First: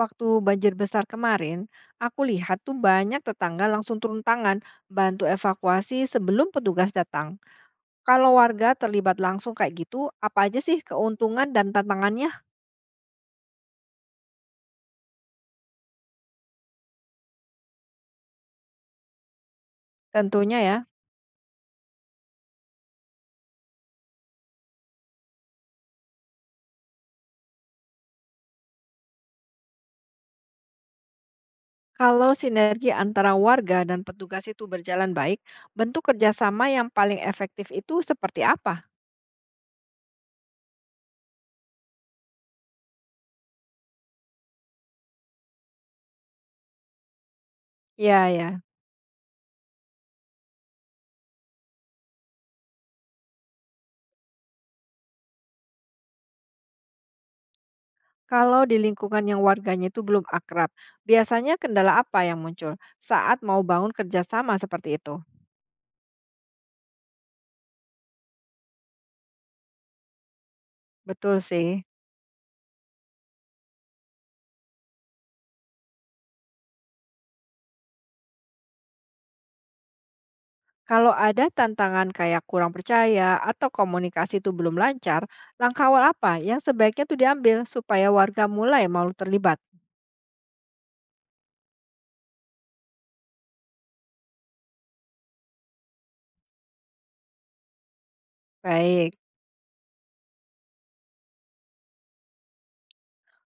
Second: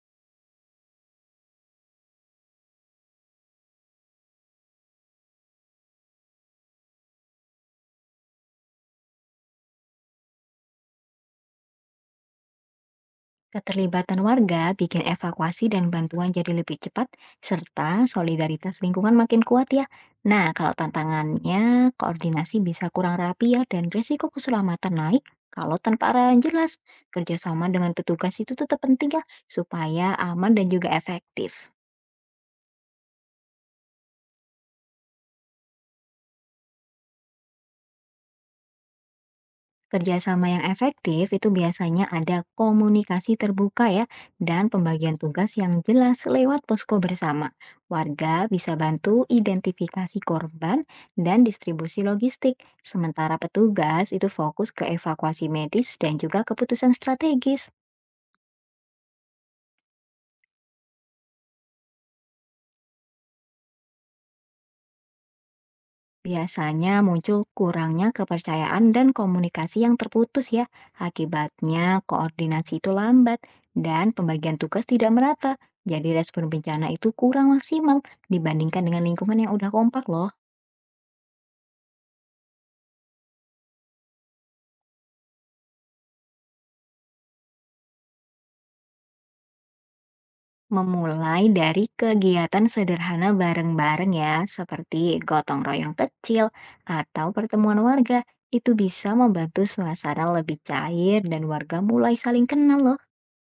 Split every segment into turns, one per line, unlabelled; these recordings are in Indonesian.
Waktu banjir besar kemarin, aku lihat tuh banyak tetangga langsung turun tangan bantu evakuasi sebelum petugas datang. Kalau warga terlibat langsung kayak gitu, apa aja sih keuntungan dan tantangannya?
Keterlibatan warga bikin evakuasi dan bantuan jadi lebih cepat, serta solidaritas lingkungan makin kuat ya. Nah,
Tentunya
kalau
ya,
tantangannya, koordinasi bisa kurang rapi ya, dan risiko keselamatan naik kalau tanpa arah yang jelas. Kerjasama dengan petugas itu tetap penting ya, supaya aman dan juga efektif.
kalau sinergi antara warga dan petugas itu berjalan baik, bentuk kerjasama yang paling efektif itu seperti apa?
Kerjasama yang efektif itu biasanya ada komunikasi terbuka ya dan pembagian tugas yang jelas lewat posko bersama.
Ya
Warga
ya,
bisa bantu identifikasi korban dan distribusi logistik, sementara petugas itu fokus ke evakuasi medis dan juga keputusan strategis.
kalau di lingkungan yang warganya itu belum akrab, biasanya kendala apa yang muncul saat mau bangun kerjasama seperti itu?
Biasanya muncul kurangnya kepercayaan dan komunikasi yang terputus ya.
Betul sih.
Akibatnya koordinasi itu lambat dan pembagian tugas tidak merata. Jadi respon bencana itu kurang maksimal dibandingkan dengan lingkungan yang udah kompak loh.
Kalau ada tantangan kayak kurang percaya atau komunikasi itu belum lancar, langkah awal apa yang sebaiknya tuh diambil supaya warga mulai mau terlibat?
Memulai dari kegiatan sederhana bareng-bareng ya, seperti gotong royong kecil atau pertemuan warga, itu bisa
Baik,
membantu suasana lebih cair dan warga mulai saling kenal loh.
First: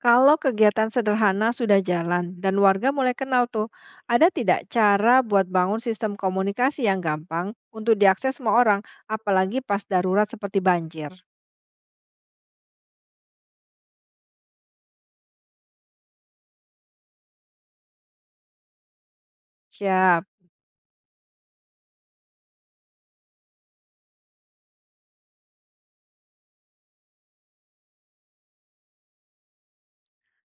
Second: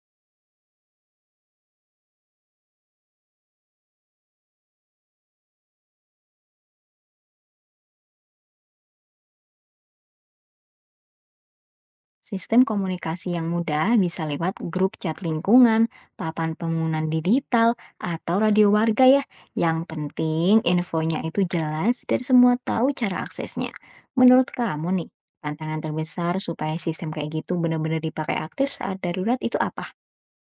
kalau kegiatan sederhana sudah jalan dan warga mulai kenal tuh, ada tidak cara buat bangun sistem komunikasi yang gampang untuk diakses semua orang, apalagi pas darurat seperti banjir?
Sistem komunikasi yang mudah bisa lewat grup chat lingkungan, papan pengumuman digital, atau radio warga ya. Yang
Siap.
penting infonya itu jelas dan semua tahu cara aksesnya. Menurut kamu nih, tantangan terbesar supaya sistem kayak gitu benar-benar dipakai aktif saat darurat itu apa?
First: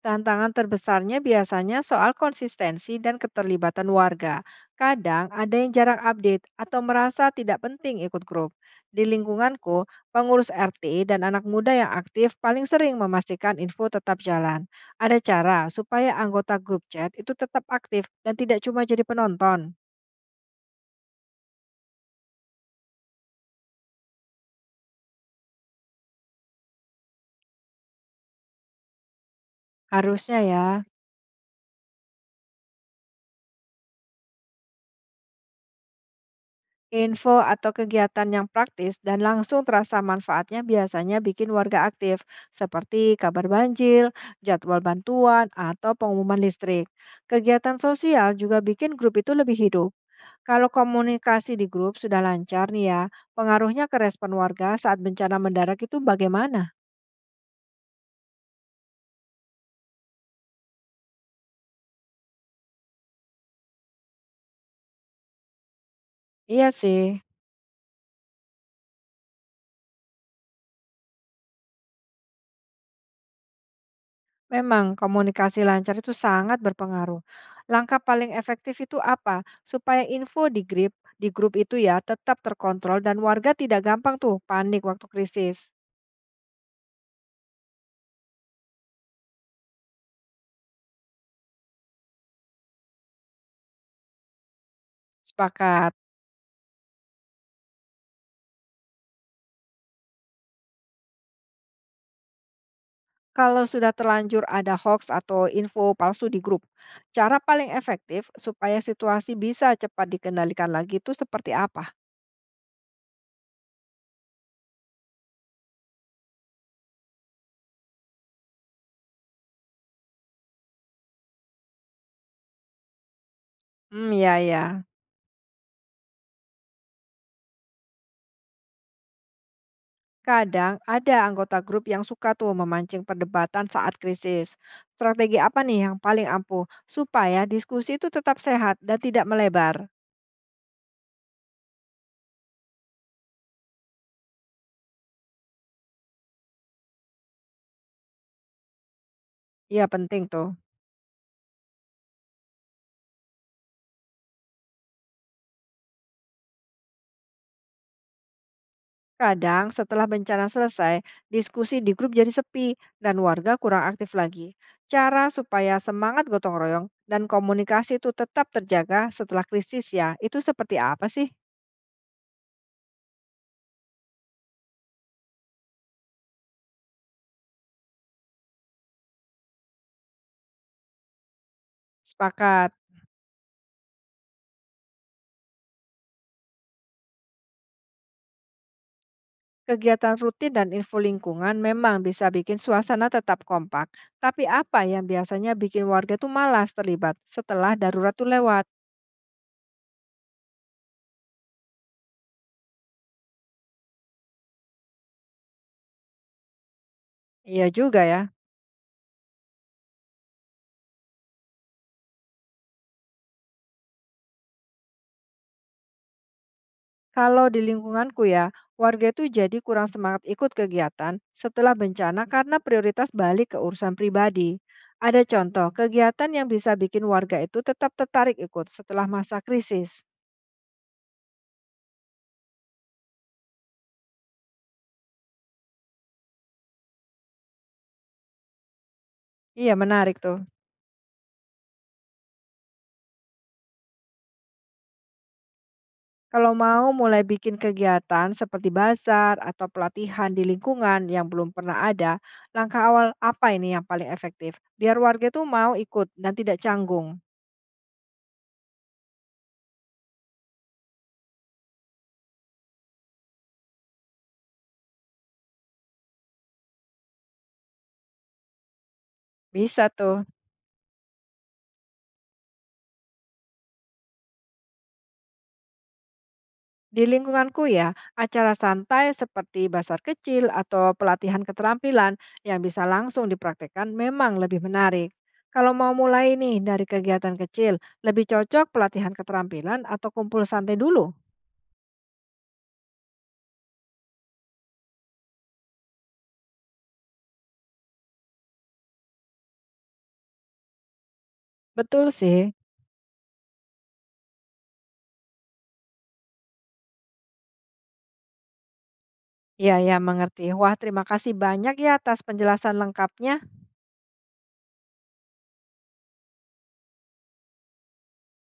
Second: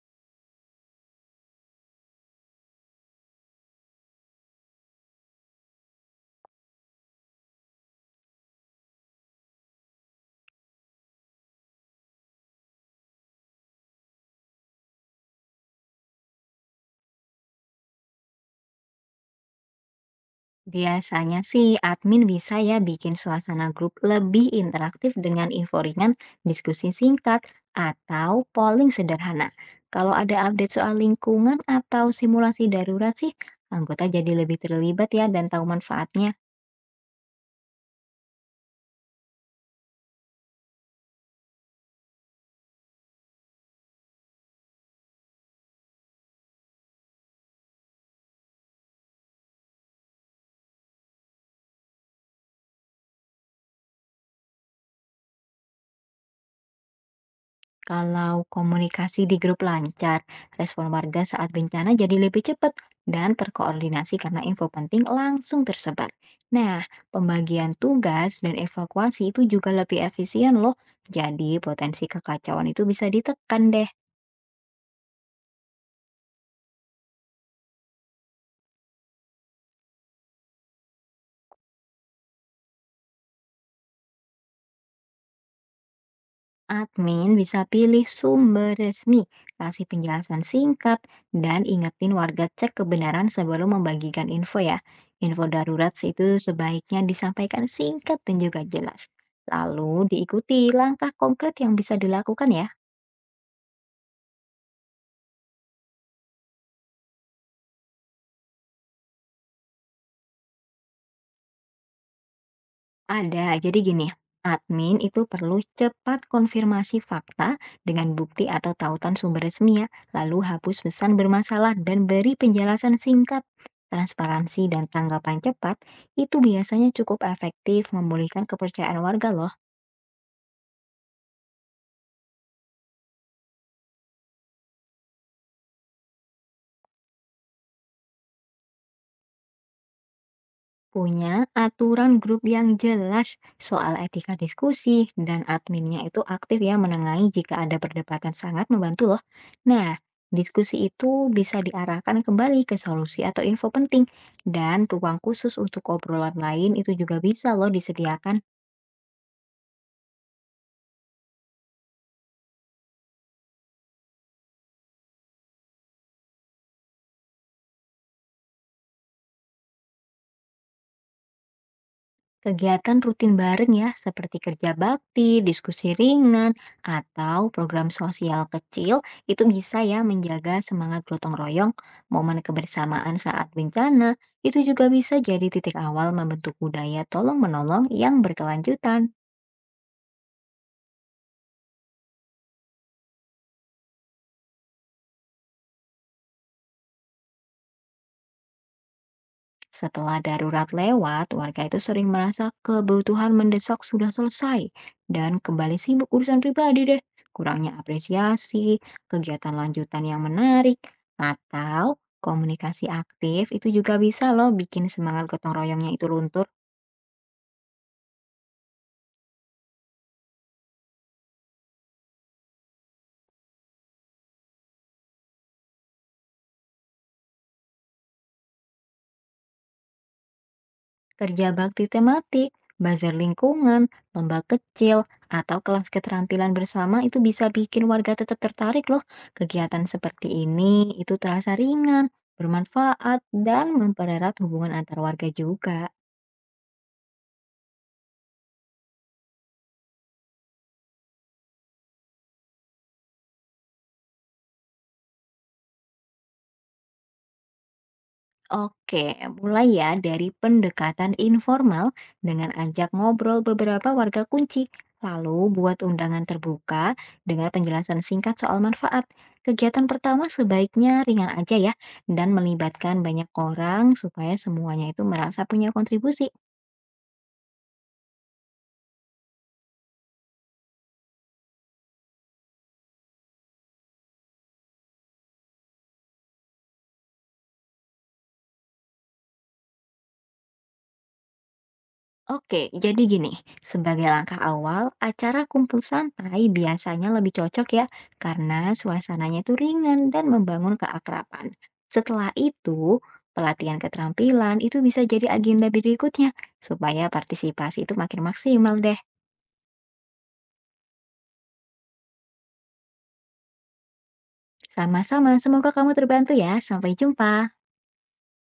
Tantangan terbesarnya biasanya soal konsistensi dan keterlibatan warga. Kadang ada yang jarang update atau merasa tidak penting ikut grup. Di lingkunganku, pengurus RT dan anak muda yang aktif paling sering memastikan info tetap jalan. Ada cara supaya anggota grup chat itu tetap aktif dan tidak cuma jadi penonton.
Biasanya sih admin bisa ya bikin suasana grup lebih interaktif dengan info ringan, diskusi singkat, atau polling sederhana. Kalau ada
Harusnya ya.
update soal lingkungan atau simulasi darurat sih, anggota jadi lebih terlibat ya dan tahu manfaatnya.
Info atau kegiatan yang praktis dan langsung terasa manfaatnya biasanya bikin warga aktif, seperti kabar banjir, jadwal bantuan, atau pengumuman listrik. Kegiatan sosial juga bikin grup itu lebih hidup. Kalau komunikasi di grup sudah lancar nih ya, pengaruhnya ke respon warga saat bencana mendarat itu bagaimana?
Kalau komunikasi di grup lancar, respon warga saat bencana jadi lebih cepat dan terkoordinasi karena info penting langsung tersebar.
Iya
Nah,
sih.
pembagian tugas dan evakuasi itu juga lebih efisien loh. Jadi potensi kekacauan itu bisa ditekan deh.
Memang komunikasi lancar itu sangat berpengaruh. Langkah paling efektif itu apa? Supaya info di grup itu ya tetap terkontrol dan warga tidak gampang tuh panik waktu krisis.
Admin bisa pilih sumber resmi, kasih penjelasan singkat, dan ingetin warga cek kebenaran sebelum membagikan info ya. Info
Sepakat.
darurat sih itu sebaiknya disampaikan singkat dan juga jelas. Lalu diikuti langkah konkret yang bisa dilakukan ya.
Kalau sudah terlanjur ada hoax atau info palsu di grup, cara paling efektif supaya situasi bisa cepat dikendalikan lagi itu seperti apa?
Ada, jadi gini, admin itu perlu cepat konfirmasi fakta dengan bukti atau tautan sumber resmi ya, lalu hapus pesan bermasalah dan beri penjelasan singkat.
Hmm, ya
Transparansi
ya.
dan tanggapan cepat itu biasanya cukup efektif memulihkan kepercayaan warga loh.
Kadang ada anggota grup yang suka tuh memancing perdebatan saat krisis. Strategi apa nih yang paling ampuh supaya diskusi itu tetap sehat dan tidak melebar?
Punya aturan grup yang jelas soal etika diskusi dan adminnya itu aktif ya menengahi jika ada perdebatan sangat membantu loh.
Ya
Nah,
penting tuh.
diskusi itu bisa diarahkan kembali ke solusi atau info penting dan ruang khusus untuk obrolan lain itu juga bisa loh disediakan.
Kadang setelah bencana selesai, diskusi di grup jadi sepi dan warga kurang aktif lagi. Cara supaya semangat gotong royong dan komunikasi itu tetap terjaga setelah krisis ya, itu seperti apa sih?
Kegiatan rutin bareng ya, seperti kerja bakti, diskusi ringan, atau program sosial kecil, itu bisa ya menjaga semangat gotong royong, momen
Sepakat.
kebersamaan saat bencana, itu juga bisa jadi titik awal membentuk budaya tolong-menolong yang berkelanjutan.
Kegiatan rutin dan info lingkungan memang bisa bikin suasana tetap kompak, tapi apa yang biasanya bikin warga tuh malas terlibat setelah darurat tuh lewat?
Setelah darurat lewat, warga itu sering merasa kebutuhan mendesak sudah selesai dan kembali sibuk urusan pribadi deh.
Iya
Kurangnya
juga ya.
apresiasi, kegiatan lanjutan yang menarik, atau komunikasi aktif itu juga bisa loh bikin semangat gotong royongnya itu luntur.
Kalau di lingkunganku ya, warga tuh jadi kurang semangat ikut kegiatan setelah bencana karena prioritas balik ke urusan pribadi. Ada contoh kegiatan yang bisa bikin warga itu tetap tertarik ikut setelah masa krisis.
Kerja bakti tematik, bazar lingkungan, lomba kecil, atau kelas keterampilan bersama itu bisa bikin warga tetap tertarik loh.
Iya,
Kegiatan
menarik
seperti
tuh.
ini itu terasa ringan, bermanfaat, dan mempererat hubungan antar warga juga.
Kalau mau mulai bikin kegiatan seperti bazar atau pelatihan di lingkungan yang belum pernah ada, langkah awal apa ini yang paling efektif? Biar warga itu mau ikut dan tidak canggung.
Oke, mulai ya dari pendekatan informal dengan ajak ngobrol beberapa warga kunci. Lalu buat undangan terbuka dengan penjelasan singkat soal manfaat.
Bisa
Kegiatan
tuh.
pertama sebaiknya ringan aja ya dan melibatkan banyak orang supaya semuanya itu merasa punya kontribusi.
Di lingkunganku ya, acara santai seperti bazar kecil atau pelatihan keterampilan yang bisa langsung dipraktekkan memang lebih menarik. Kalau mau mulai nih dari kegiatan kecil, lebih cocok pelatihan keterampilan atau kumpul santai dulu.
Oke, jadi gini, sebagai langkah awal, acara kumpul santai biasanya lebih cocok ya, karena suasananya itu ringan dan membangun keakraban.
Betul
Setelah
sih.
itu, pelatihan keterampilan itu bisa jadi agenda berikutnya, supaya partisipasi itu makin maksimal deh.
Iya ya mengerti. Wah, terima kasih banyak ya atas penjelasan lengkapnya.
Sama-sama, semoga kamu terbantu ya. Sampai jumpa.